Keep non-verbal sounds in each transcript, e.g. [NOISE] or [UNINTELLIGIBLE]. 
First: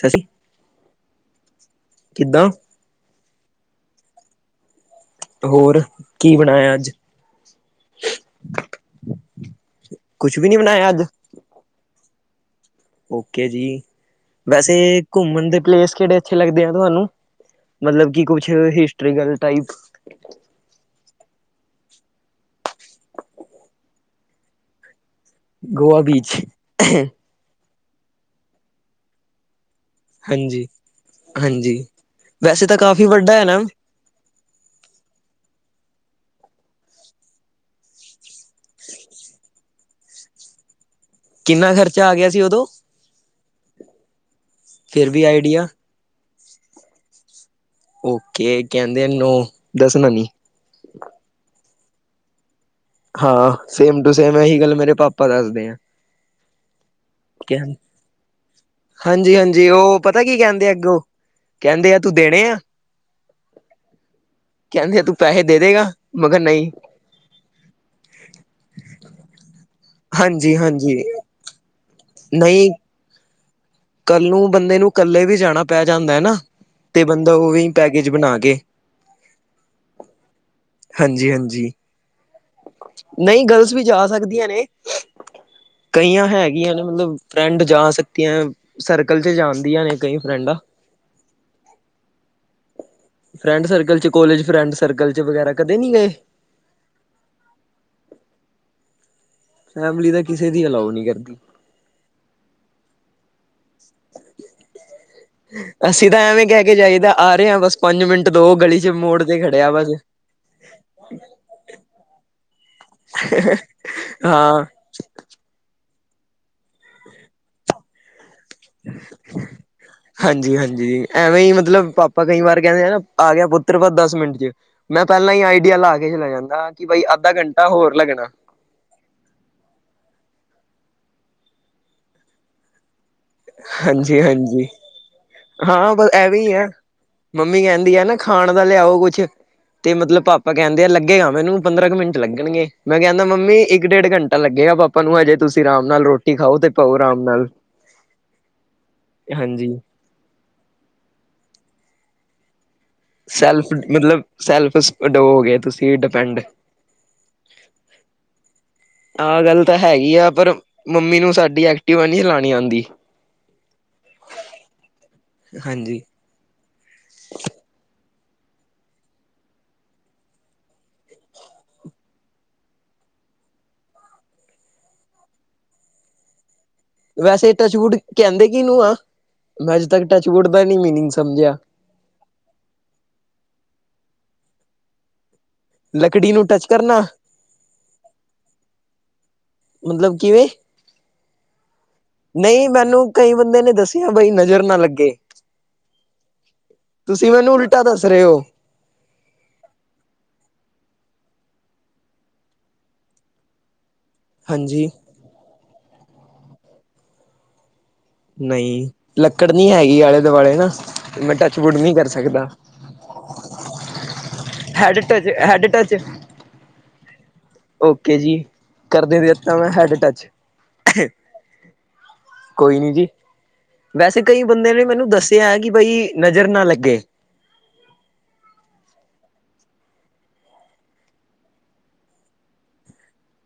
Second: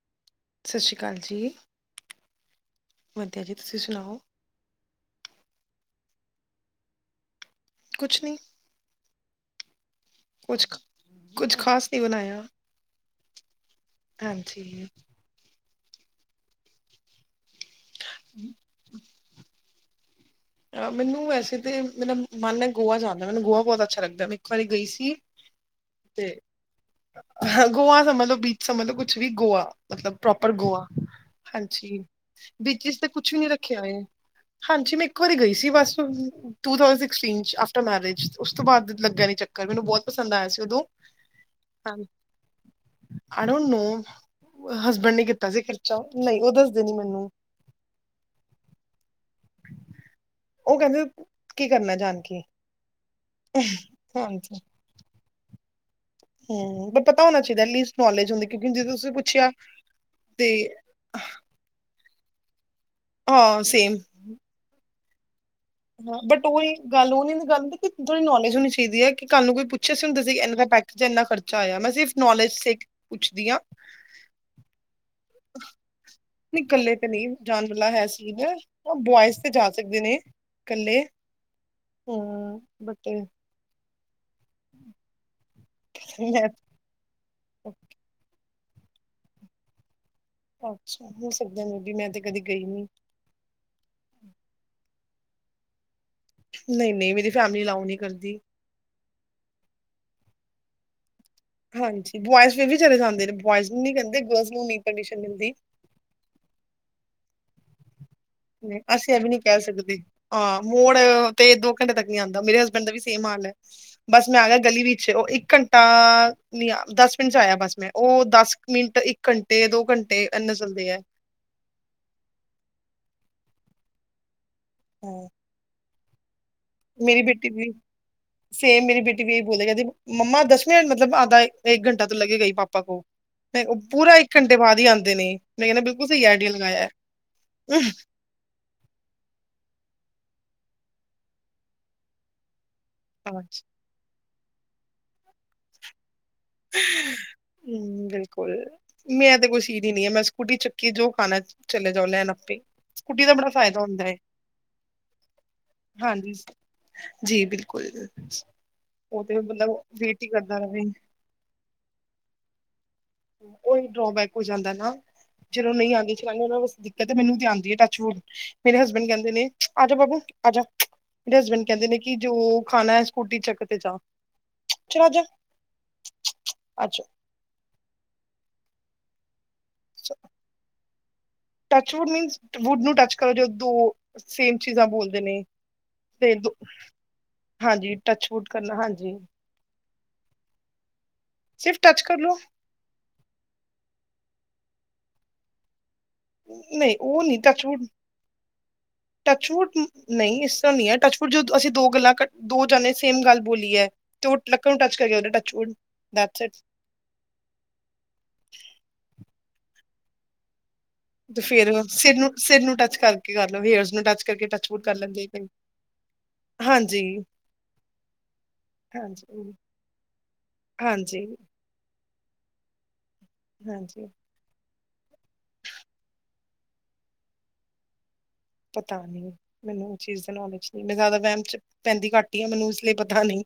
ਸਤਿ ਸ਼੍ਰੀ ਸਤਿ ਸ਼੍ਰੀ ਅਕਾਲ ਜੀ ਕਿੱਦਾਂ ਵਧੀਆ ਜੀ ਤੁਸੀਂ ਸੁਣਾਓ ਹੋਰ ਕੀ ਬਣਾਇਆ ਅੱਜ ਕੁਛ ਨਹੀਂ ਕੁਛ ਵੀ ਨੀ ਬਣਾਇਆ ਅੱਜ ਕੁੱਛ ਖ਼ਾਸ ਨਹੀਂ ਬਣਾਇਆ ਓਕੇ ਜੀ ਹਾਂਜੀ। ਵੈਸੇ ਘੁੰਮਣ ਦੇ ਪਲੇਸ ਕੇੜੇ ਅੱਛੇ ਲੱਗਦੇ ਆ ਤੁਹਾਨੂੰ ਮਤਲਬ ਕਿ ਕੁਛ ਹਿਸਟ੍ਰੀਕਲ ਟਾਈਪ ਅ ਮੈਨੂੰ ਵੈਸੇ ਤੇ ਮੇਰਾ ਮਨ ਹੈ ਗੋਆ ਜਾਣ ਦਾ ਮੈਨੂੰ ਗੋਆ ਬੋਤ ਅੱਛਾ ਲੱਗਦਾ ਮੈਂ ਇੱਕ ਵਾਰੀ ਗਈ ਸੀ ਗੋਆ ਬੀਚ ਹ ਗੋਆ ਦਾ ਮਤਲਬ ਬੀਚ ਸਮਜ ਲੋ ਕੁਛ ਵੀ ਗੋਆ ਮਤਲਬ ਪ੍ਰੋਪਰ ਹਾਂਜੀ ਗੋਆ ਹਾਂਜੀ ਵੈਸੇ ਤਾਂ ਬੀਚਿਸ ਕਾਫ਼ੀ ਤੇ ਕੁਛ ਵੱਡਾ ਵੀ ਹੈ ਨੀ ਨਾ ਰੱਖਿਆ ਹੈ ਹਾਂਜੀ ਮੈਂ ਇੱਕ ਵਾਰੀ ਗਈ ਸੀ ਬਸ two thousand sixteen after marriage ਉਸ ਤੋਂ ਬਾਦ ਲੱਗਿਆ ਨ ਚੱਕਰ ਮੈਨੂੰ ਬੋਤ ਪਸੰਦ ਆਇਆ ਸੀ ਉਦੋਂ ਕਿੰਨਾ ਖਰਚਾ ਆ ਗਿਆ ਸੀ ਉਦੋਂ ਆੜੋ ਨੂੰ ਫਿਰ ਹਸਬੈਂਡ ਵੀ ਨੇ ਕੀਤਾ ਸੀ ਆਈਡੀਆ ਖਰਚਾ ਨਹੀਂ ਉਹ ਦੱਸਦੇ ਨੀ ਮੈਨੂੰ ਓਕੇ ਕੈਂਦੇ ਨ ਉਹ ਦੱਸਣਾ ਨੀ ਉਹ ਕੈਂਦੇ ਕੀ ਕਰਨਾ ਜਾਣ ਕੇ ਹਾਂ ਸੇਮ ਟੂ ਸੇਮ ਹਾਂਜੀ ਇਹੀ ਗੱਲ ਮੇਰੇ ਪਾਪਾ ਦੱਸਦੇ ਆ ਹਮ ਪਰ ਪਤਾ ਹੋਣਾ ਚਾਈਦਾ ਐਲੀਸਟ ਨੌਲੇਜ ਹੁੰਦੀ ਕਿਉਂਕਿ ਜ ਤੁਸੀਂ ਹਾਂਜੀ ਪੁੱਛਿਆ ਤੇ ਕੈਂਦੇ ਆ ਤੂੰ ਦੇਣੇ ਆ ਹਾਂ ਸੇਮ ਕੈਂਦੇ ਆ ਤੂੰ ਪੈਸੇ ਦੇ ਦੇਗਾ ਹਾਂ ਮਗਰ ਬਟ ਨਹੀਂ ਉਹੀ ਗੱਲ ਉਹ ਨਹੀਂ ਹੁੰਦੀ ਗੱਲ ਹੁੰਦੀ ਕਿਜੇੜੀ ਨੋਲੇਜ ਹੋਣੀ ਚਾਹੀਦੀ ਹੈ ਕੱਲ ਨੂੰ ਕੋਈ ਪੁੱਛੇ ਸੀ ਇੰਨਾ ਹਾਂਜੀ-ਹਾਂਜੀ ਪੈਕੇਜ ਐਨਾ ਖਰਚਾ ਚਾਹ ਮੈਂ ਸਿਰਫ ਨੌਲੇਜ ਸ ਨਹੀਂ ਪੁੱਛਦੀ ਹਾਂ ਕੱਲ ਨੂੰ ਬੰਦੇ ਨੂੰ ਕੱਲੇ ਵੀ ਜਾਣਾ ਪੈ ਜਾਂਦਾ ਹੈ ਨਾ ਨੀ ਕੱਲੇ ਤੇ ਨਹੀਂ ਬੰਦਾ ਜਾਣ ਉਵੇਂ ਵਾਲਾ ਹੈ ਪੈਕੇਜ ਬਣਾ ਸੀਨ ਕੇ ਉਹ ਬੋਇਜ਼ ਤੇ ਜਾ ਸਕਦੇ ਨੇ। ਇਕੱਲੇ ਹਾਂਜੀ ਹਾਂਜੀ ਹਮ ਬਟ ਨਹੀਂ ਗਰਲਸ ਵੀ ਜਾ ਸਕਦੀਆਂ ਨੇ ਗਈਆਂ ਮੈਂ ਹੈਗੀਆਂ ਨੇ ਮਤਲਬ ਫਰੈਂਡ ਅੱਛਾ ਜਾ ਸਕਦੀਆਂ ਸਰਕਲ ਚ ਜਾਂਦੀਆਂ ਨੇ ਕਈ ਫਰੈਂਡਾਂ ਅੱਛਾ ਹੋ ਸਕਦਾ ਨੇ ਵੀ ਮੈਂ ਤੇ ਕਦੇ ਗਈ ਨੀ। ਫਰੈਂਡ ਸਰਕਲ ਚ ਕੋਲੇਜ ਫਰੈਂਡ ਸਰਕਲ ਚ ਵਗੈਰਾ ਕਦੇ ਨੀ ਗਏ। ਨਹੀਂ ਨਹੀਂ 'ਮੇਰੀ ਫੈਮਿਲੀ ਅਲਾਓ ਨਹੀਂ ਕਰਦੀ। ਫੈਮਲੀ ਤਾਂ ਕਿਸੇ ਦੀ ਅਲਾਓ ਨੀ ਕਰਦੀ। ਹਾਂਜੀ ਬੋਅਜ਼ ਫਿਰ ਵੀ ਚਲੇ ਜਾਂਦੇ ਨੇ ਬੋਅਜ਼ ਨੂੰ ਨਹੀਂ ਕਹਿੰਦੇ ਗਰ੍ਲ੍ਸ ਨੂੰ ਨਹੀਂ ਪਰਮੀਸ਼ਨ ਮਿਲਦੀ। ਅਸੀਂ ਤਾਂ ਐਵੇਂ ਕਹਿ ਕੇ ਜਾਈਦਾ ਆ ਰਹੇ ਹਾਂ ਬਸ ਪੰਜ ਮਿੰਟ ਦੋ ਗਲੀ ਚ ਅਸੀਂ ਇਹ ਮੋੜ ਵੀ ਨੀ ਤੇ ਕਹਿ ਖੜੇ ਆ ਬਸ। ਸਕਦੇ। ਹਾਂ ਮੋੜ ਤੇ ਦੋ ਘੰਟੇ ਤੱਕ ਨੀ ਆਉਂਦਾ ਮੇਰੇ ਹਸਬੈਂਡ ਬੈਂਡ ਦਾ ਵੀ ਸੇਮ ਹਾਲ ਹੈ ਬਸ ਮੈਂ ਆ ਗਿਆ ਹਾਂ ਗਲੀ ਵਿੱਚ ਉਹ ਇੱਕ ਘੰਟੇ ਟਾ ਨੀ ਦਸ ਮਿੰਟ ਚ ਆਇਆ ਬਸ ਮੈਂ। ਉਹ ਦਸ ਮਿੰਟ ਇੱਕ ਘੰਟੇ ਦੋ ਘੰਟੇ ਇੰਨਾ ਚੱਲਦੇ ਹੈ। ਹਾਂਜੀ-ਹਾਂਜੀ ਐਵੇਂ ਹੀ ਮਤਲਬ ਪਾਪਾ ਕਈ ਵਾਰ ਕਹਿੰਦੇ ਆ ਨਾ ਆ ਗਿਆ ਪੁੱਤਰ ਬਸ ਦਸ ਮਿੰਟ ਚ ਮੈਂ ਪਹਿਲਾਂ ਹੀ ਆਈਡੀਆ ਲਾ ਕੇ ਦੇਖ ਲੈ ਜਾਂਦਾ। ਕਿ ਬਾਈ ਮੇਰੀ ਅੱਧਾ ਬੇਟੀ ਘੰਟਾ ਵੀ ਹੋਰ ਲੱਗਣਾ ਸੇਮ ਮੇਰੀ ਬੇਟੀ ਵੀ ਇਹੀ ਬੋਲਦੇ ਕਹਿੰਦੀ ਮੰਮਾ ਦਸ ਮਿੰਟ ਮਤਲਬ ਆਧਾ ਏਕ ਘੰਟਾ ਤੋਂ ਲੱਗੇਗਾ ਹੀ ਪਾਪਾ ਕੋ। ਨਹੀਂ ਉਹ ਪੂਰਾ ਇੱਕ ਘੰਟੇ ਬਾਅਦ ਹੀ ਆਉਂਦੇ ਨੇ। ਹਾਂ ਹਾਂ ਬਸ ਐਵੇਂ ਹੀ ਹੈ ਮੰਮੀ ਕਹਿੰਦੀ ਹੈ ਨਾ ਨਾ ਖਾਣ ਦਾ ਲਿਆਓ ਕੁੱਛ ਤੇ ਮਤਲਬ ਪਾਪਾ ਕਹਿੰਦੇ ਆ ਲੱਗੇਗਾ ਮੈਨੂੰ ਪੰਦਰਾਂ ਕੁ ਮਿੰਟ ਲੱਗਣਗੇ। ਮੈਂ ਕਹਿੰਦਾ ਮੰਮੀ ਇੱਕ ਡੇਢ ਘੰਟਾ ਲੱਗੇਗਾ ਪਾਪ ਨੂੰ ਹਜੇ ਤੁਸੀਂ ਆਰਾਮ ਨਾਲ ਰੋਟੀ। ਖਾਓ ਤੇ ਪਾਓ ਆਰਾਮ ਨਾਲ ਹਮ ਬਿਲਕੁਲ ਮੈਂ ਤੇ ਕੁਛ ਹਾਂਜੀ ਹੀ ਨੀ ਆ ਮੈਂ ਸਕੂਟੀ ਚੱਕ ਕਿ ਜੋ ਖਾਣਾ ਚਲੇ ਜਾਓ ਲੈਣ ਆਪੇ। ਸਕੂਟੀ ਦਾ ਬੜਾ ਸੈਲਫ ਫਾਇਦਾ ਹੁੰਦਾ ਹੈ, ਮਤਲਬ ਸੈਲਫ ਓ ਹੋ ਗਏ ਤੁਸੀਂ ਹਾਂਜੀ ਡਿਪੈਂਡ। ਜੀ ਬਿਲਕੁਲ। ਉਹ ਤੇ ਆਹ ਗੱਲ ਮਤਲਬ ਤਾਂ ਹੈਗੀ ਵੇਟ ਹੀ ਆ ਪਰ ਕਰਦਾ ਰਹੇ, ਮੰਮੀ ਨੂੰ ਸਾਡੀ ਐਕਟੀਵਾ ਨਹੀਂ ਚਲਾਉਣੀ ਆਉਂਦੀ। ਉਹੀ ਡਰੋਬੈਕ ਹੋ ਜਾਂਦਾ ਨਾ ਜਦੋਂ ਨਹੀਂ ਹਾਂਜੀ ਆਉਂਦੀ ਚਲਾਉਨੀ ਉਹਨਾਂ ਵਾਸਤੇ ਕਹਿੰਦੇ ਮੈਨੂੰ ਤੇ ਆਉਂਦੀ ਟੱਚ ਵੁਡ ਮੇਰੇ ਹਸਬੈਂਡ ਕਹਿੰਦੇ ਨੇ 'ਆਜਾ ਬਾਬੂ ਆਜਾ'। ਮੇਰੇ ਹਸਬੈਂਡ ਕਹਿੰਦੇ ਨੇ ਕਿ ਜੋ ਖਾਣਾ ਹੈ ਸਕੂਟੀ ਚੱਕ ਤੇ ਜਾ ਚਲ ਆਜਾ। ਚੂ ਚੂ ਆਜਾ। ਵੈਸੇ ਟਚਵੁਡ ਕਹਿੰਦੇ ਕੀ ਨੂੰ ਆ ਮੈਂ ਅੱਜੇ ਤੱਕ ਟਚਵੁਡ ਦਾ ਨੀ ਮੀਨਿਗ ਸਮਝਿਆ। ਟੱਚ ਵੁੱਡ ਮੀਨ ਵੁੱਡ ਨੂੰ ਟੱਚ ਕਰੋ ਜਦੋ ਸੇਮ ਚੀਜ਼ਾਂ ਬੋਲਦੇ ਨੇ। ਲੱਕੜੀ ਫੇਰ ਨੂੰ ਦੋ ਟੱਚ ਕਰਨਾ ਹਾਂਜੀ ਟੱਚ ਵੁਡ ਕਰਨਾ ਹਾਂਜੀ। ਮਤਲਬ ਕਿਵੇਂ? ਸਿਰਫ ਟੱਚ ਕਰ ਲੋ ਨਹੀਂ ਮੈਨੂੰ' ਕਈ ਬੰਦੇ ਨੇ ਦੱਸਿਆ ਬਈ ਨਜ਼ਰ ਨਾ ਲੱਗੇ। ਨਹੀਂ ਉਹ ਤੁਸੀਂ ਮੈਨੂੰ ਉਲਟਾ ਦੱਸ ਰਹੇ ਹੋ ਟੱਚਵੁਡ ਨਹੀਂ ਇਸ ਤਰ੍ਹਾਂ ਨਹੀਂ ਹੈ ਟੱਚਵੁਡ ਜਦੋਂ ਅਸੀਂ ਦੋ ਗੱਲਾਂ ਕ ਦੋ ਜਾਣੇ ਸੇਮ ਗੱਲ ਬੋਲੀਏ। ਤੇ ਉਹ ਲੱਕੜ ਨੂੰ ਹਾਂਜੀ ਟੱਚ ਕਰੀਏ ਉ ਟੱਚਵੁਡ ਦੈਟਸ ਇਟ ਨਹੀਂ ਲੱਕੜ ਨਹੀਂ ਹੈਗੀ ਆਲੇ ਦੁਆਲੇ ਨਾ। ਮੈਂ ਤੇ ਫੇਰ ਟੱਚਵੁੱਡ ਨਹੀਂ ਕਰ ਸਿਰ ਨੂੰ ਸਕਦਾ ਸਿਰ ਨੂੰ ਟੱਚ ਕਰਕੇ ਕਰ ਲੋਂ ਹੇਅਰਸ ਨੂੰ ਟੱਚ ਕਰਕੇ ਟੱਚ ਵੁਡ ਕਰ ਹੈਡ ਲੈਂਦੇ ਟੱਚ ਕਈ। ਹੈਡ ਟੱਚ ਹਾਂਜੀ। ਓਕੇ ਜੀ ਕਰਦੇ ਦੇ ਹਾਂਜੀ ਦਿੱਤਾ ਤੇ ਮੈਂ ਹੈਡ ਟੱਚ ਹਾਂਜੀ ਕੋਈ ਨੀ ਜੀ ਹਾਂਜੀ ਵੈਸੇ। ਕਈ ਬੰਦੇ ਨੇ ਮੈਨੂੰ ਦੱਸਿਆ ਕਿ ਬਈ ਨਜ਼ਰ ਨਾ ਲੱਗੇ। ਪਤਾ ਨਹੀਂ। ਮੈਨੂੰ ਉਹ ਚੀਜ਼ ਦਾ ਨੌਲੇਜ ਨਹੀਂ ਮੈਂ ਜ਼ਿਆਦਾ ਵਹਿਮ ਚ ਪੈਂਦੀ ਘੱਟ ਹੀ ਆਂ ਮੈਨੂੰ ਇਸ ਲਿਏ ਪਤਾ ਨਹੀਂ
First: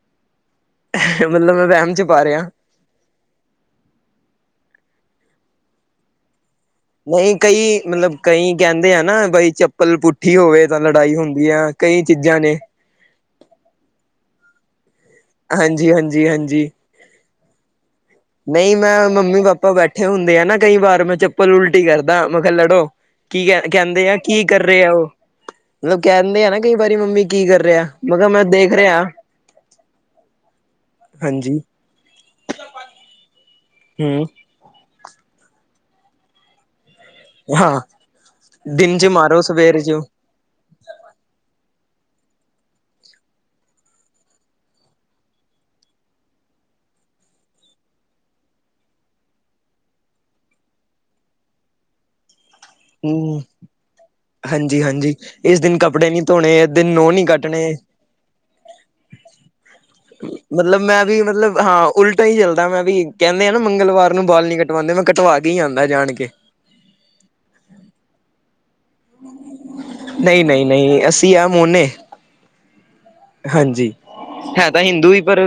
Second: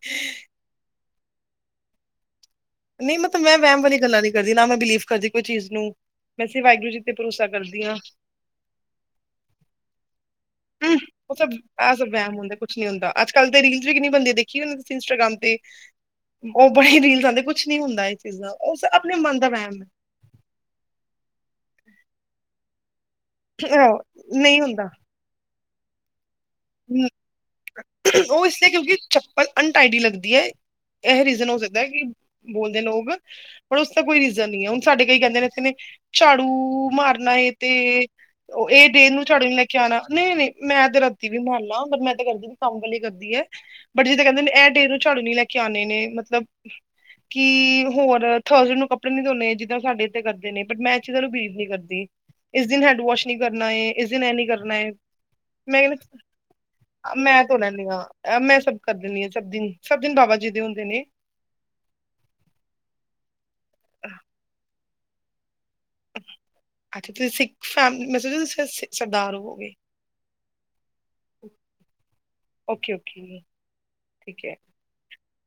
ਮਤਲਬ ਮੈਂ ਵਹਿਮ ਚ ਪਾ ਰਿਹਾ। ਨਹੀਂ ਮਤਲਬ ਮੈਂ ਵਹਿਮ ਵਾਲੀ ਗੱਲਾਂ ਨੀ ਕਰਦੀ ਨਾ ਮੈਂ ਬਿਲੀਵ ਕਰਦੀ ਕੋਈ ਚੀਜ਼ ਨੂੰ। ਬਸ ਵਾਹਿਗੁਰੂ ਜੀ ਤੇ ਨਹੀਂ ਭਰੋਸਾ ਕਈ ਕਰਦੀ ਹਾਂ ਮਤਲਬ ਕਈ ਕਹਿੰਦੇ ਆ ਨਾ ਬਈ ਚੱਪਲ ਪੁੱਠੀ ਹੋਵੇ ਤਾਂ ਹੂੰ, ਲੜਾਈ ਉਹ ਹੁੰਦੀ ਸਭ ਐ। ਇਹ ਕਈ ਸਭ ਵਹਿਮ ਚੀਜ਼ਾਂ ਹੁੰਦਾ ਨੇ। ਕੁਛ ਹੁੰਦਾ ਅੱਜ ਕੱਲ ਤੇ ਰੀਲਜ਼ ਵੀ ਕਿੰਨੇ ਬਣਦੇ ਦੇਖੀ ਦੀਆਂ ਇੰਟਾਗ੍ਰਾਮ ਤੇ ਹਾਂਜੀ ਹਾਂਜੀ ਉਹ ਹਾਂਜੀ। ਬੜੇ ਰੀਲਜ਼ ਆਂਦੇ। ਕੁਛ ਨੀ ਹੁੰਦਾ। ਚੀਜ਼ ਦਾ ਉਹ ਨਹੀਂ ਸ- ਮੈਂ ਆਪਣੇ ਮਨ ਮੰਮੀ ਦਾ ਪਾਪਾ ਵਹਿਮ ਹੈ ਬੈਠੇ ਹੁੰਦੇ ਆ ਨਾ ਕਈ ਵਾਰ ਮੈਂ ਚੱਪਲ ਉਲਟੀ ਕਰਦਾ ਮੈਂ ਕਿਹਾ ਲੜੋ। ਕੀ ਕਹ ਆਹੋ, ਕਹਿੰਦੇ ਆ ਕੀ ਨਹੀਂ ਕਰ ਹੁੰਦਾ ਰਿਹਾ ਉਹ ਮਤਲਬ ਕਹਿੰਦੇ ਆ ਨਾ ਕਈ ਵਾਰੀ ਮੰਮੀ ਕੀ ਕਰ ਰਿਹਾ ਮੈਂ ਹਮ ਕਿਹਾ ਮੈਂ ਉਹ ਇਸ ਲਈ ਦੇਖ ਕਿਉਂਕਿ ਰਿਹਾ ਚੱਪਲ ਅਨਟਾਈਡੀ ਲੱਗਦੀ ਏ। ਇਹ ਰੀਜ਼ਨ ਹੋ ਹਾਂਜੀ। ਸਕਦੈ ਕਿ ਬੋਲਦੇ ਲੋਕ ਬਟ ਉਸਦਾ ਕੋਈ ਹੂੰ ਰੀਜਨ ਨਹੀਂ। ਸਾਡੇ ਕਈ ਕਹਿੰਦੇ ਨੇ ਇਥੇ ਨੇ ਝਾੜੂ ਮਾਰ ਤੇ ਹਾਂ ਇਹ ਦਿਨ ਚ ਦੇਰ ਨੂੰ ਮਾਰੋ ਝਾੜੂ ਨੀ ਲੈ ਕੇ ਸਵੇਰ ਚ ਆਣਾ ਨਹੀਂ ਨਹੀਂ ਮੈਂ ਤੇ ਵੀ ਮੰਨ ਲੋ ਪਰ ਮੈਂ ਤੇ ਕਰਦੀ ਵੀ ਕੰਮ ਵਾਲੀ ਕਰਦੀ ਹੈ। ਬਟ ਜਿਦਾਂ ਕਹਿੰਦੇ ਇਹ ਡੇ ਨੂੰ ਝਾੜੂ ਨੀ ਲੈ ਕੇ ਆਣੇ ਨੇ ਮਤਲਬ ਕਿ ਹੋਰ ਥ੍ਰਸਡੇ ਨੂੰ ਕੱਪੜੇ ਨੀ ਧੋਣੇ ਜਿੱਦਾਂ ਸਾਡੇ ਇੱਥੇ ਕਰਦੇ ਨੇ ਬਟ ਮੈਂ ਇਹ ਚੀਜ਼ਾਂ ਨੂੰ ਬਿਲੀਵ ਨੀ ਕਰਦੀ ਇਸ ਦਿਨ ਹੈਂਡ ਵਾਸ਼ ਨਹੀਂ ਹੂੰ। ਕਰਨਾ ਏ ਇਸ ਦਿਨ ਇਹ ਨੀ ਕਰਨਾ ਏ ਮੈਂ ਨਹੀਂ ਧੋਣੇ ਇਹ ਦਿਨ ਨੋ ਨੀ ਮੈਂ ਧੋ ਕੱਟਣੇ ਲੈਨੀ ਹਾਂ ਮੈਂ ਸਭ ਕਰ ਦਿੰਦੀ ਹਾਂ ਸਭ ਦਿਨ ਸਭ ਦਿਨ ਬਾਬਾ ਜੀ ਦੇ ਮਤਲਬ ਹੁੰਦੇ ਨੇ। ਮੈਂ ਵੀ ਮਤਲਬ ਹਾਂ ਉਲਟਾ ਹੀ ਚੱਲਦਾ ਮੈਂ ਵੀ ਕਹਿੰਦੇ ਆ ਨਾ ਮੰਗਲਵਾਰ ਨੂੰ ਬਾਲ ਨਹੀਂ ਕਟਵਾਂਦੇ ਮੈਂ ਕਟਵਾ ਕੇ ਹੀ ਆਂਦਾ ਜਾਣ ਕੇ ਅੱਛਾ ਤੁਸੀਂ ਸਿੱਖ ਫੈਮਿਲੀ ਨੂੰ [UNINTELLIGIBLE] ਸਰਦਾਰ ਹੋਵੋਗੇ ਨਹੀਂ ਨਹੀਂ ਨਹੀਂ ਅਸੀਂ ਆ ਮੋਨੇ ਓਕੇ ਓਕੇ ਹਾਂਜੀ ਠੀਕ ਹੈ ਹਿੰਦੂ ਹੀ ਪਰ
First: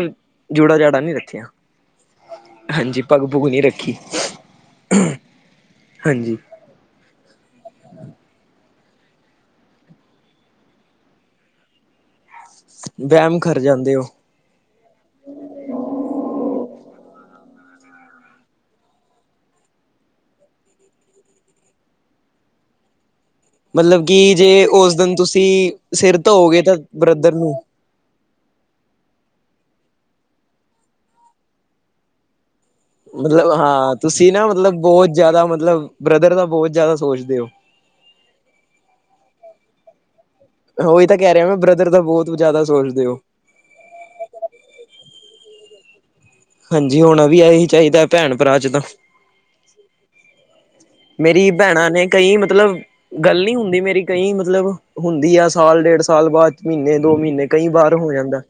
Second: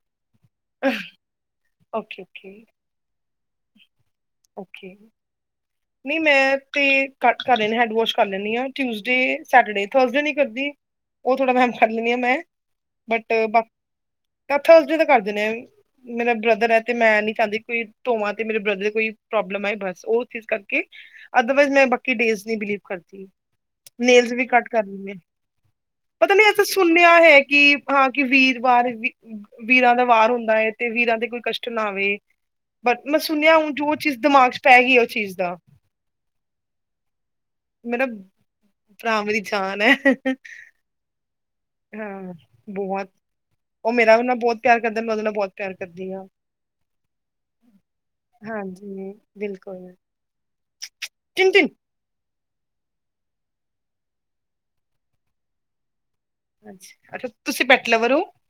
ਜੁੜਾ ਜਾੜਾ ਨਹੀਂ ਰੱਖਿਆ। ਓਕੇ ਓਕੇ ਹਾਂਜੀ ਪੱਗ ਪੁੱਗ ਨੀ ਰੱਖੀ ਨੀ ਹਾਂਜੀ ਮੈਂ ਤੇ ਹੈਂਡ ਵੋਸ਼ ਕਰ ਲੈਂਨੀ ਆਂ ਟਿਊਸਡੇ ਸੈਟਰਡੇ ਥ੍ਰਸਡੇ ਨੀ ਕਰਦੀ ਉਹ ਥੋੜਾ ਵਹਿਮ ਕਰਨੀ ਆ ਮੈਂ ਬਟ ਵਹਿਮ ਕਰ ਪਾਪ ਜਾਂਦੇ ਹੋ ਥ੍ਰਸਡੇ ਦਾ ਕਰਦੇ ਨੇ। ਮੇਰਾ ਬ੍ਰਦਰ ਹੈ ਤੇ ਮੈਂ ਨੀ ਚਾਹੰਦੀ ਬੀ ਧੋਵਾਂ ਤੇ ਮੇਰੇ ਬ੍ਰਦਰ ਕੋਈ ਪ੍ਰੋਬਲਮ ਆਏ ਬਸ ਉਹ ਚੀਜ਼ ਅਦਰਵਾਈਜ਼ ਮੈਂ ਬਾਕੀ ਡੇਜ਼ ਨੀ ਬਿਲੀਵ ਕਰਦੀ। ਮਤਲਬ ਨੇਲਜ਼ ਕਿ ਵੀ ਜੇ ਕੱਟ ਕਰ ਉਸ ਲਿੰਦੇ ਦਿਨ ਤੁਸੀਂ ਸਿਰ ਪਤਾ ਨੀ ਧੋਓਗੇ ਐਸਾ ਤਾਂ ਸੁਣਿਆ ਬ੍ਰਦਰ ਹੈ ਨੂੰ ਕਿ ਹਾਂ ਕਿ ਵੀਰਵਾਰ ਵੀ ਵੀਰਾਂ ਦਾ ਵਾਰ ਹੁੰਦਾ ਏ ਤੇ ਵੀਰਾਂ ਤੇ ਕੋਈ ਕਸ਼ਟ ਨਾ ਆਵੇ। ਬਟ ਮੈਂ ਮਤਲਬ ਸੁਣਿਆ ਹੁਣ ਜੋ ਹਾਂ ਚੀਜ਼ ਤੁਸੀਂ ਨਾ ਦਿਮਾਗ ਚ ਮਤਲਬ ਪੈ ਗਈ ਉਹ ਬਹੁਤ ਚੀਜ਼ ਜ਼ਿਆਦਾ ਦਾ ਮਤਲਬ ਬ੍ਰਦਰ ਦਾ ਬਹੁਤ ਜ਼ਿਆਦਾ ਸੋਚਦੇ ਹੋ। ਮੇਰਾ ਭਰਾ ਮੇਰੀ ਜਾਨ ਐ। ਉਹੀ ਤਾਂ ਕਹਿ ਰਿਹਾ ਵਾਂ ਬ੍ਰਦਰ ਦਾ ਬਹੁਤ ਜ਼ਿਆਦਾ ਸੋਚਦੇ ਬਹੁਤ ਹੋ। ਉਹ ਮੇਰਾ ਵੀ ਨਾਲ ਬਹੁਤ ਪਿਆਰ ਕਰਦੈ ਮੈਂ ਉਹਦੇ ਨਾਲ ਬਹੁਤ ਪਿਆਰ ਕਰਦੀ ਹਾਂ। ਹਾਂਜੀ ਹੋਣਾ ਵੀ ਇਹੀ ਚਾਹੀਦੈ ਭੈਣ ਭਰਾ ਚ ਤਾਂ ਹਾਂਜੀ ਬਿਲਕੁਲ ਮੇਰੀ ਚਿਨ ਚਿਨ ਭੈਣਾਂ ਨੇ ਕਈ ਮਤਲਬ ਗੱਲ ਨੀ ਹੁੰਦੀ ਮੇਰੀ ਕਈ ਮਤਲਬ ਹੁੰਦੀ ਆ ਸਾਲ ਡੇਢ ਸਾਲ ਬਾਅਦ ਮਹੀਨੇ ਦੋ ਅੱਛਾ, ਅੱਛਾ ਮਹੀਨੇ ਤੁਸੀਂ ਕਈ ਪੈਟ ਵਾਰ ਹੋ ਲਵਰ ਜਾਂਦਾ,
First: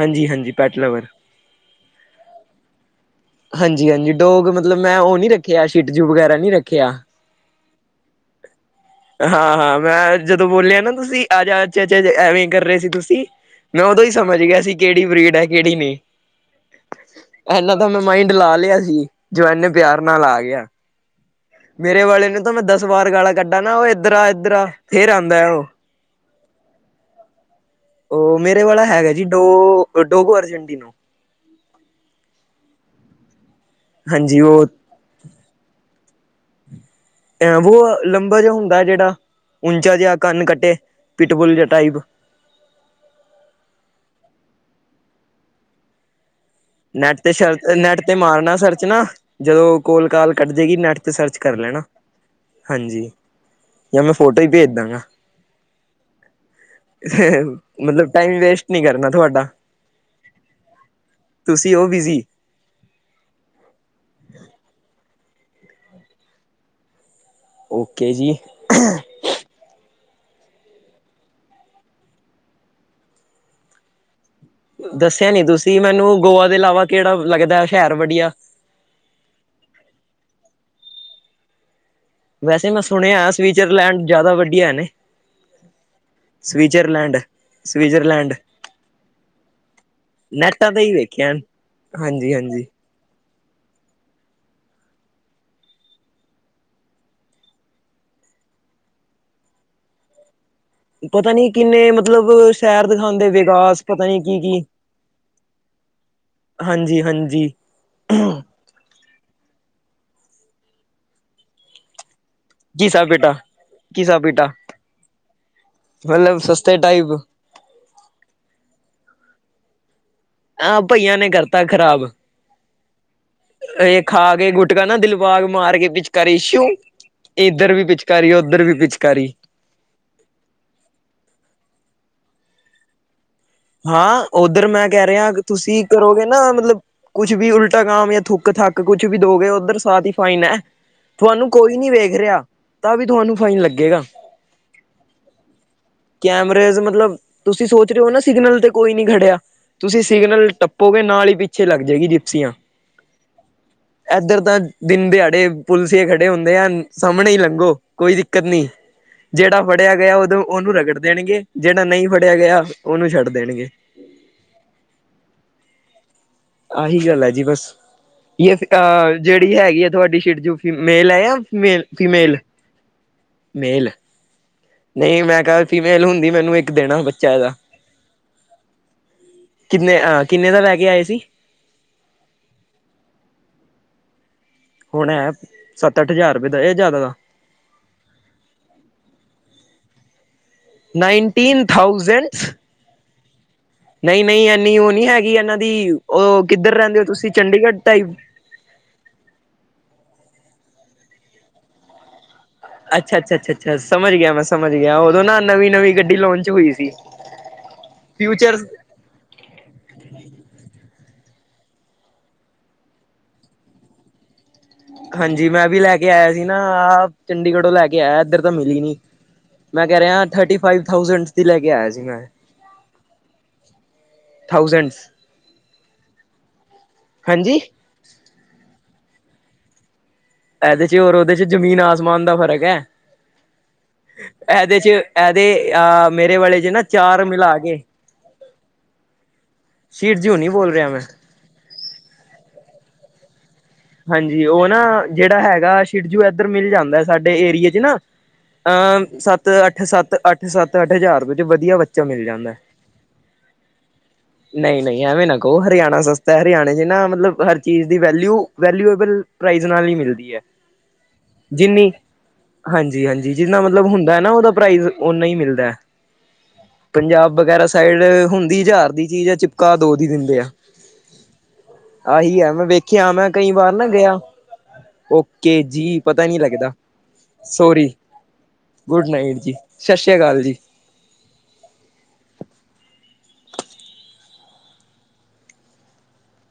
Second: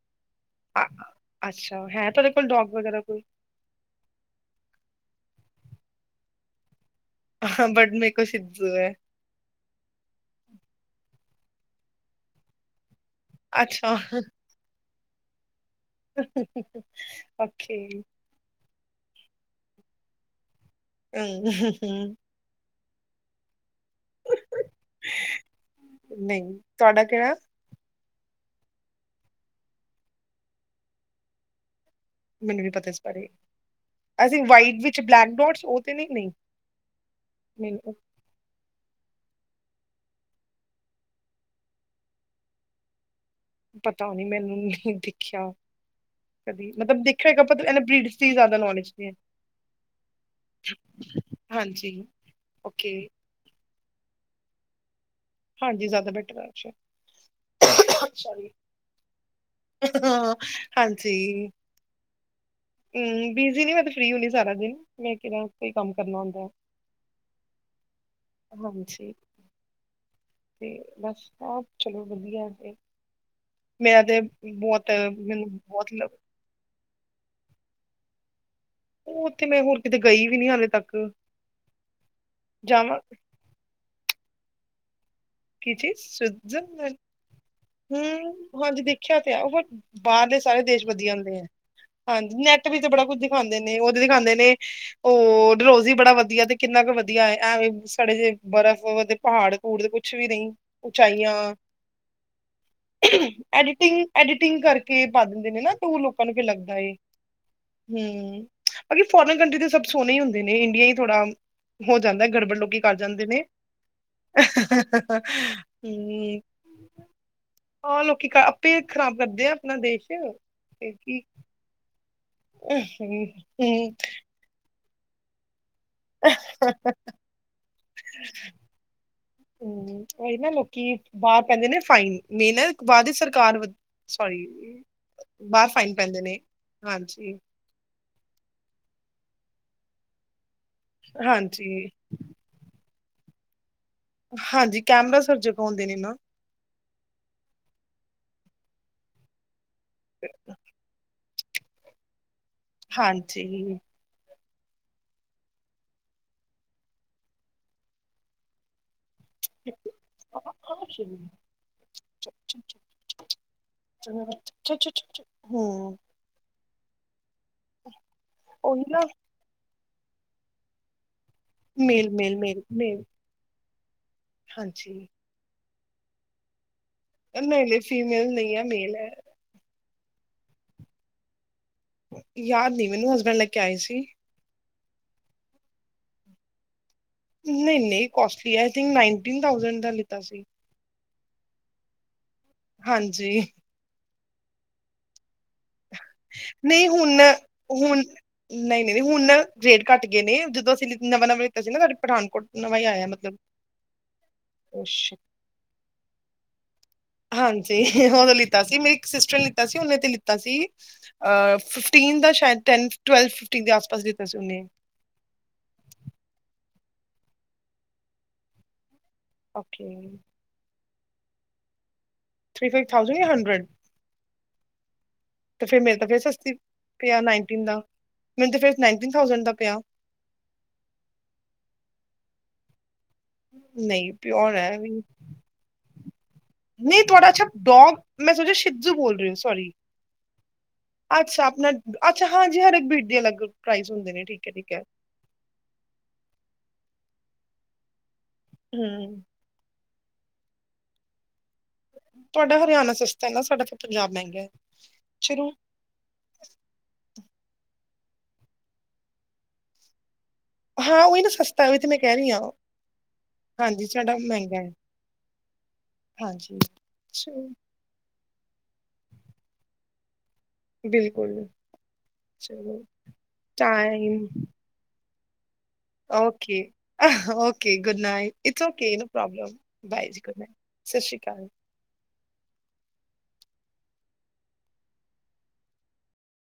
ਹਾਂਜੀ- ਹਾਂਜੀ ਅ- ਪੈਟਲੈਵਰ ਅੱਛਾ ਹੈ ਤੁਹਾਡੇ ਕੋਲ ਡੋਗ ਵਗੈਰਾ ਕੋਈ ਹਾਂਜੀ- ਹਾਂਜੀ ਡੋਗ ਮਤਲਬ ਮੈਂ ਉਹ ਨੀ ਰੱਖਿਆ, ਸ਼ਿਟ ਜੂ ਵਗੈਰਾ ਨੀ ਰੱਖਿਆ ਹਾਂ ਬੜ ਮੇਰੇ ਕੋਲ ਸ਼ਿਟ ਜੂ ਹੈ ਹਾਂ ਹਾਂ ਮੈਂ ਜਦੋਂ ਬੋਲਿਆ ਨਾ ਤੁਸੀਂ ਆਜਚ ਅੱਛਾ ਐਵੇਂ ਕਰ ਰਹੇ ਸੀ ਤੁਸੀਂ ਮੈਂ ਅੱਛਾ, ਉਦੋਂ ਸਮਝ ਗਿਆ ਸੀ ਕਿਹੜੀ ਬਰੀਡ ਹੈ ਕਿਹੜੀ ਨਹੀਂ ਔਖੇ ਮਾਈੰਡ ਲਾ ਲਿਆ ਸੀ, ਜੋ ਇੰਨੇ ਪਿਆਰ ਨਾਲ ਆ ਗਿਆ ਨਹੀ ਹਮ ਮੇਰੇ ਵਾਲੇ ਨੂੰ ਤਾਂ ਮੈਂ ਦਸ ਵਾਰ ਗਾਲਾ ਕੱਢਾ ਨਾ ਉਹ ਇੱਧਰ ਆ ਇੱਧਰ ਆ ਫੇਰ ਆਉਂਦਾ ਆ ਉਹ ਨਹੀਂ, ਤੁਹਾਡਾ ਕਿਹੜਾ ਉਹ ਮੇਰੇ ਵਾਲਾ ਹੈਗਾ ਜੀ ਡੋ ਡੋਗੋ ਅਰਜਨਟੀਨੋ ਮੈਨੂੰ ਨੀ ਪਤਾ ਇਸ ਬਾਰੇ, ਹਾਂਜੀ ਅਸੀ ਉਹ ਵਾਈਟ ਵਿੱਚ ਬਲੈਕ ਡੋਟਸ ਉਹ ਤੇ ਨੀ ਨਹੀਂ ਐ ਵੋ ਮੈਨੂੰ ਲੰਬਾ ਜਿਹਾ ਹੁੰਦਾ ਜਿਹੜਾ, ਉਚਾ ਜਿਹਾ ਕੰਨ ਕੱਟੇ ਪਿਟਬੁਲ ਜਿਹੇ ਟਾਈਪ ਪਤਾ ਨਹੀਂ ਮੈਨੂੰ ਦੇਖਿਆ ਕਦੀ ਮਤਲਬ ਨੈਟ ਦੇਖਿਆ ਤੇ ਹੈਗਾ ਆਪਾਂ ਸ਼ਰ ਇਹ ਨੈਟ ਬ੍ਰਿਡ ਤੇ ਦੀ ਮਾਰਨਾ ਜ਼ਿਆਦਾ ਸਰਚ ਨੌਲੇਜ ਨਾ ਨਹੀਂ ਜਦੋਂ ਕੋਲ ਕਾਲ ਕੱਟ ਹੈਗੀ ਜਾਏਗੀ ਨੈਟ ਤੇ ਸਰਚ ਕਰ ਲੈਣਾ ਹਾਂਜੀ ਓਕੇ ਹਾਂਜੀ, ਜਾਂ ਮੈਂ ਫੋਟੋ ਹੀ ਭੇਜ ਦਾਂਗਾ ਹਾਂਜੀ ਜ਼ਿਆਦਾ ਬੈਟਰ ਹੈ। ਮਤਲਬ ਟਾਈਮ ਵੇਸਟ ਨੀ ਕਰਨਾ ਤੁਹਾਡਾ ਹਾਂ ਹਾਂਜੀ ਤੁਸੀਂ ਉਹ ਬਿਜ਼ੀ ਹਮ ਬਿਜੀ ਨੀ ਮੈਂ ਤੇ ਫਰੀ ਹੁੰਦੀ ਸਾਰਾ ਦਿਨ ਮੈਂ ਕਿਹੜਾ ਕੋਈ ਕੰਮ ਕਰਨਾ ਹੁੰਦਾ ਓਕੇ ਜੀ ਹਾਂਜੀ ਤੇ ਬਸ ਸਭ ਚਲੋ ਵਧੀਆ ਤੇ ਮੈਂ ਤੇ ਦੱਸਿਆ ਨੀ ਮੈਨੂੰ ਤੁਸੀਂ ਬਹੁਤ ਲ ਮੈਨੂੰ ਗੋਆ ਦੇ ਇਲਾਵਾ ਕਿਹੜਾ ਲੱਗਦਾ ਸ਼ਹਿਰ ਬੜੀਆ ਉਹ ਉੱਥੇ ਮੈਂ ਹੋਰ ਕਿਤੇ ਗਈ ਵੀ ਨੀ ਹਾਲੇ ਤੱਕ ਵੈਸੇ ਮੈਂ ਜਾਵਾਂ ਸੁਣਿਆ ਸਵਿਜਰਲੈਂਡ ਜ਼ਿਆਦਾ ਵੱਡੀਆ ਨੇ ਕੀ ਚੀਜ ਸਵਿਟਜ਼ਰਲੈਂਡ ਸਵਿਜ਼ਰਲੈਂਡ ਸਵਿਜ਼ਰਲੈਂਡ ਹਮ ਹਾਂਜੀ ਦੇਖਿਆ ਤੇ ਹੈ ਉਹ ਬਾਹਰਲੇ ਸਾਰੇ ਦੇਸ਼ ਵਧੀਆ ਹੁੰਦੇ ਹੈ ਹਾਂਜੀ ਹਾਂ ਨੈੱਟ ਵਿੱਚ ਬੜਾ ਕੁਝ ਦਿਖਾਉਂਦੇ ਨੇ ਉਹ ਦਿਖਾਉਂਦੇ ਨੇ ਉਹ ਡਲਰੋਜ਼ੀ ਬੜਾ ਵਧੀਆ ਤੇ ਕਿੰਨਾ ਕ ਵਧੀਆ ਐਵੇ ਸੜੇ ਜਿਹੇ ਬਰਫ਼ ਤੇ ਪਹਾੜ ਪਕੂੜ ਤੇ ਕੁੱਛ ਵੀ ਨਹੀਂ ਪਤਾ ਉਚਾਈਆਂ ਨੀ ਕਿੰਨੇ ਮਤਲਬ ਸ਼ਹਿਰ ਦਿਖਾਉਂਦੇ ਵਿਕਾਸ ਐਡੀਟਿੰਗ ਪਤਾ ਨੀ ਕੀ-ਕੀ ਐਡੀਟਿੰਗ ਕਰਕੇ ਪਾ ਦਿੰਦੇ ਨੇ ਨਾ ਟੂਰ ਲੋਕ ਹਾਂਜੀ- ਹਾਂਜੀ ਹਮ ਬਾਕੀ ਫੋਰਨ ਕੰਟਰੀ ਦੇ ਸਭ ਸੋਹਣੇ ਹੀ ਹੁੰਦੇ ਨੇ, ਇੰਡੀਆ ਹੀ ਥੋੜ੍ਹਾ ਹੋ ਜਾਂਦਾ ਗੜਬੜ, ਲੋਕੀ ਕਰ ਘੀਸਾ ਜਾਂਦੇ ਪੇਟਾ ਨੇ ਘੀਸਾ ਪੇਟਾ ਮਤਲਬ ਸਸਤੇ ਟਾਈਪ ਆਹ ਲੋਕੀ ਆਪੇ ਖ਼ਰਾਬ ਕਰਦੇ ਆ ਆਪਣਾ ਦੇਸ਼ ਆਹ ਤੇ ਭਈਆਂ ਕੀ ਨੇ ਕਰਤਾ ਖਰਾਬ ਹੂੰ ਇਹ ਖਾ ਕੇ ਗੁ ਗੁਟਕਾ ਨਾ ਦਿਲਬਾਗ ਮਾਰ ਕੇ ਪਿਚਕਾਰੀ ਸ਼ੂ ਇੱਧਰ ਵੀ ਪਿਚਕਾਰੀ ਉੱਧਰ ਵੀ ਪਿਚਕਾਰੀ ਹਮ, ਇਹ ਨਾ ਲੋਕੀ ਬਾਹਰ ਪੈਂਦੇ ਨੇ ਫਾਈਨ ਮੇ ਨਾ ਬਾਹਰ ਦੀ ਸਰਕਾਰ ਵ- ਹਾਂ ਸੋਰੀ ਉੱਧਰ ਮੈਂ ਕਹਿ ਰਿਹਾ, ਬਾਹਰ ਤੁਸੀਂ ਫਾਈਨ ਪੈਂਦੇ ਕਰੋਗੇ ਨੇ ਨਾ ਮਤਲਬ ਕੁਛ ਹਾਂਜੀ ਵੀ ਉਲਟਾ ਕਾਮ ਜਾਂ ਥੁੱਕ ਥੱਕ। ਕ ਕੁਛ ਵੀ ਦੋਗੇ ਉੱਧਰ ਸਾਥ ਹੀ ਫਾਈਨ ਹੈ ਤੁਹਾਨੂੰ ਕੋਈ ਹਾਂਜੀ ਨੀ ਵੇਖ ਰਿਹਾ ਤਾਂ ਵੀ ਤੁਹਾਨੂੰ ਫਾਈਨ ਲੱਗੇਗਾ ਹਾਂਜੀ ਕੈਮਰਾ ਸਿਰਜਗਾਉਂਦੇ ਨੇ ਨਾ ਕੈਮਰੇਜ਼ ਮਤਲਬ ਤੁਸੀਂ ਸੋਚ ਰਹੇ ਹੋ ਨਾ ਸਿਗਨਲ ਤੇ ਕੋਈ ਨੀ ਖੜਿਆ ਤੁਸੀਂ ਸਿਗਨਲ ਟਪ ਪੋਵੇ ਨਾਲ ਹੀ ਪਿੱਛੇ ਲੱਗ ਜਾਏਗੀ ਜਿਪਸੀਆਂ ਹਾਂਜੀ ਇੱਧਰ ਤਾਂ ਦਿਨ ਦਿਹਾੜੇ ਪੁਲਸੀਏ ਖੜੇ ਹੁੰਦੇ ਆ ਸਾਹਮਣੇ ਹੀ ਲੰਘੋ ਕੋਈ ਦਿੱਕਤ ਨਹੀਂੀ ਜਿਹੜਾ ਫੜਿਆ ਗਿਆ ਉਦੋਂ ਉਹਨੂੰ ਰਗੜ ਦੇਣਗੇ ਜਿਹੜਾ ਨਹੀਂ ਫੜਿਆ ਗਿਆ ਉਹਨੂੰ ਛੱਡ ਦੇਣਗੇ [UNINTELLIGIBLE] ਆਹੀ ਗੱਲ ਹੈ ਜੀ ਬਸ ਉਹੀ ਨਾ ਇਹਹ ਜਿਹੜੀ ਹੈਗੀ ਆ ਤੁਹਾਡੀ ਸ਼ੀਡ ਜੌ ਫੀ ਮੇਲ ਹੈ ਆ ਮੇਲ ਫੀਮੇਲ ਮੇਲ-ਮੇਲ-ਮੇਲ-ਮੇਲ ਮੇਲ ਹਾਂਜੀ ਨਹੀਂ ਮੈਂ ਕਿਹਾ ਫੀਮੇਲ ਹੁੰਦੀ ਮੈਨੂੰ ਇੱਕ ਦੇਣਾ ਬ ਨਹੀਂ ਨਹੀਂ ਫੀਮੇਲ ਨਹੀਂ ਹੈ ਮੇਲ ਹੈ ਕਿੰਨੇ ਅਹ ਕਿੰਨੇ ਦਾ ਲੈ ਕੇ ਆਏ ਸੀ ਯਾਦ ਨੀ ਮੈਨੂੰ ਹਸਬੈਂਡ ਲੈ ਕੇ ਆਏ ਸੀ ਹੁਣ ਐ ਸੱਤ ਅੱਠ ਹਜ਼ਾਰ ਰੁਪਏ ਦਾ ਇਹ ਜ਼ਿਆਦਾ ਦਾ ਨਹੀਂ ਨਹੀਂ ਕੋਸਟਲੀ ਹੈ ਇ ਥਿੰਕ ਨਈਂਨਟੀਂਨ ਥੋਸੰਡ ਦਾ ਲਿੱਤਾ ਸੀ ਨਾਈਨਟੀਨ ਥਾਊਜੈਂਡ ਹਾਂਜੀ, ਨਹੀਂ ਨਹੀਂ ਐਨੀ ਉਹ ਨਹੀਂੀ ਹੈਗੀ ਇਹਨਾਂ ਦੀ ਉਹ ਕਿੱਧਰ ਰਹਿੰਦੇ ਹੋ ਤੁਸੀਂ ਚੰਡੀਗੜ੍ਹ ਤਾਈ ਨਈ ਨਈ, ਹੁਨ ਰੇਟ ਘੱਟ ਗਏ ਨੇ ਜਦੋ ਅਸੀ ਨਵਾਂ ਨਵਾਂ ਲਿਤਾ ਸੀ ਨਾ ਸਾਡੇ ਪਠਾਨਕੋਟ ਨਵਾਂ ਹੀ ਆਇਆ ਅੱਛਾ ਅੱਛਾ ਮਤਲਬ ਅੱਛਾ ਅੱਛਾ, ਸਮਝ ਗੇਆ ਮੈ, ਸਮਝ ਗਿਆ ਓਦੋ ਨਾ ਨਵੀ ਨਵੀ ਗੱਡੀ ਲਾਂਚ ਹੋਈ ਸੀ। ਹਾਂਜੀ, ਓਦੋ ਫਿਊਚਰ ਲਿੱਤਾ ਸੀ ਮੇਰੇ ਇੱਕ ਸਿਸਟਰ ਨੇ ਲਿਤਾ ਸੀ, ਓਨੇ ਤੇ ਲਿੱਤਾ ਸੀ ਅਹ ਫਿਫਟੀਨ ਦਾ ਸ਼ੈਦ, ਟੈਨ, ਟਵੈਲਵ ਫਿਫਟੀਨ ਦੇ ਆਸ ਪਾਸ ਦਿੱਤਾ ਸੀ ਉਨੇ। ਹਾਂਜੀ, ਮੈਂ ਵੀ ਲੈ ਕੇ ਆਇਆ ਸੀ ਨਾ ਆ ਚੰਡੀਗੜ੍ਹ ਤੋ ਲੈ ਕੇ ਆਇਆ, ਏਧਰ ਤਾਂ ਮਿਲੀ ਨੀ। ਮੈਂ ਓਕੇ ਕੈ‍ ਰੇਆ ਥਰਟੀ ਫਾਈਵ ਥਾਉਜੈਂਡਸ ਦੀ ਲੈ ਕੇ ਆਇਆ ਸੀ ਮੈ। ਥ੍ਰੀ ਫਾਈਵ ਥਾਉਜੈਂਡ ਯਾ ਹੰਡਰੇਡ? ਥਾਊਜੈਂਡਸ। ਤੇ ਫੇਰ ਮੇਰੇ ਤਾਂ ਫੇਰ ਸਸਤੀ ਪੇਆ ਹਾਂਜੀ ਨਾਈਨਟੀਨ ਦਾ। ਮੈਨੂੰ ਤਾ ਫੇਰ ਨਾਈਨਟੀਨ ਥਾਊਜੈਂਡ ਦਾ ਪੇਆ। ਐਦੇ ਚ ਓਰ ਉਦੇ ਚ ਜਮੀਨ ਆਸਮਾਨ ਦਾ ਫਰਕ ਐ, ਨਹੀਂ ਪਿਓਰ ਹੈ ਐਦੇ ਇਹ ਵੀ ਚ ਤੇ, ਅ ਮੇਰੇ ਵਾਲੇ ਜੇ ਨਾ ਨਹੀਂ ਚਾਰ ਤੁਹਾਡਾ ਅੱਛਾ ਮਿਲਾ ਕੇ ਡੋਗ ਮੈਂ ਸੋਚੇਆ ਸ਼ਿਜੂ ਬੋਲ ਰ ਓ, ਸੋਰੀ ਸਿਤਜੂ ਨੀ ਬੋਲ ਰੇਆ ਮੈ। ਅੱਛਾ ਆਪਣਾ, ਅੱਛਾ ਹਾਂਜੀ, ਹਰ ਏਕ ਬੀਟ ਦੀ ਅਲੱਗ ਪ੍ਰਾਈਜ ਹੁੰਦੇ ਨੇ, ਠੀਕ ਐ, ਠੀਕ ਐ। ਜੇੜਾ ਹੈਗਾ ਛਿ੍ਜੂ ਏਧਰ ਮਿਲ ਜਾਂਦਾ ਸਾਡੇ ਏਰੀਏ ਚ ਨਾ, ਅਹ ਹਮ ਸਤ ਅੱਠ, ਸੱਤ ਅੱਠ, ਸੱਤ ਅੱਠ ਹਜਾਰ ਵਿੱਚ ਵਦੀਆ ਬ ਚਾ ਮਿਲ ਜਾਂਦਾ, ਤੁਹਾਡਾ ਹਰਿਆਣਾ ਸਸਤਾ ਹੈ ਨਾ ਸਾਡਾ ਫਿਰ ਪੰਜਾਬ ਮਹਿੰਗਾ ਹੈ ਨਈ ਨਈ ਐਵੇਂ ਨਾ ਚਲੋ ਕਹੋ ਹਰਿਆਣਾ ਸਸ ਹਰਿਆਣੇ ਚੇ ਨਾ, ਮਤਲਬ ਹਰ ਚੀਜ ਦੀ ਵੈਲਯੁ ਵੈਲਯੁਬਲ ਪ੍ਰਾਈਜ ਨਾਲ ਹੀ ਮਿਲਦੀ ਐ। ਹਾਂ ਓਹੀ ਨਾ ਸਸਤਾ ਏ, ਓਹੀ ਤੇ ਮੈ ਕੈ ਰਈ ਆ। ਹਾਂਜੀ, ਹਾਂਜੀ, ਜਿੰਨਾ ਮਤਲਬ ਹੁੰਦਾ ਨਾ ਓਦਾ ਹੈ ਪ੍ਰਾਈਜ਼, ਓਨਾ ਹੀ ਮਿਲਦੈ। ਹਾਂਜੀ। ਅਬ ਚਲੋ ਵਗੈਰਾ ਸਾਈਡ ਹੁੰਦੀ ਜ਼ਾਰ ਦੀ ਚੀਜ਼ ਐ, ਚਿਪਕਾ ਦੋ ਦੀ ਦਿੰਦੇ ਆ। ਬਿਲਕੁਲ ਆਹੀ ਹੈ ਨਾ, ਮੈ ਚਲੋ ਵੇਖੇਆ ਮੈ ਕਈ ਵਾਰ ਨਾ ਗਿਆ ਓ ਸੋਰੀ ਗੁੱਡ ਨਾਈਟ ਜੀ ਸਤਿ ਸ੍ਰੀ ਅਕਾਲ [UNINTELLIGIBLE] ਜੀ। ਸਸ਼੍ਰੀਕਾਲ।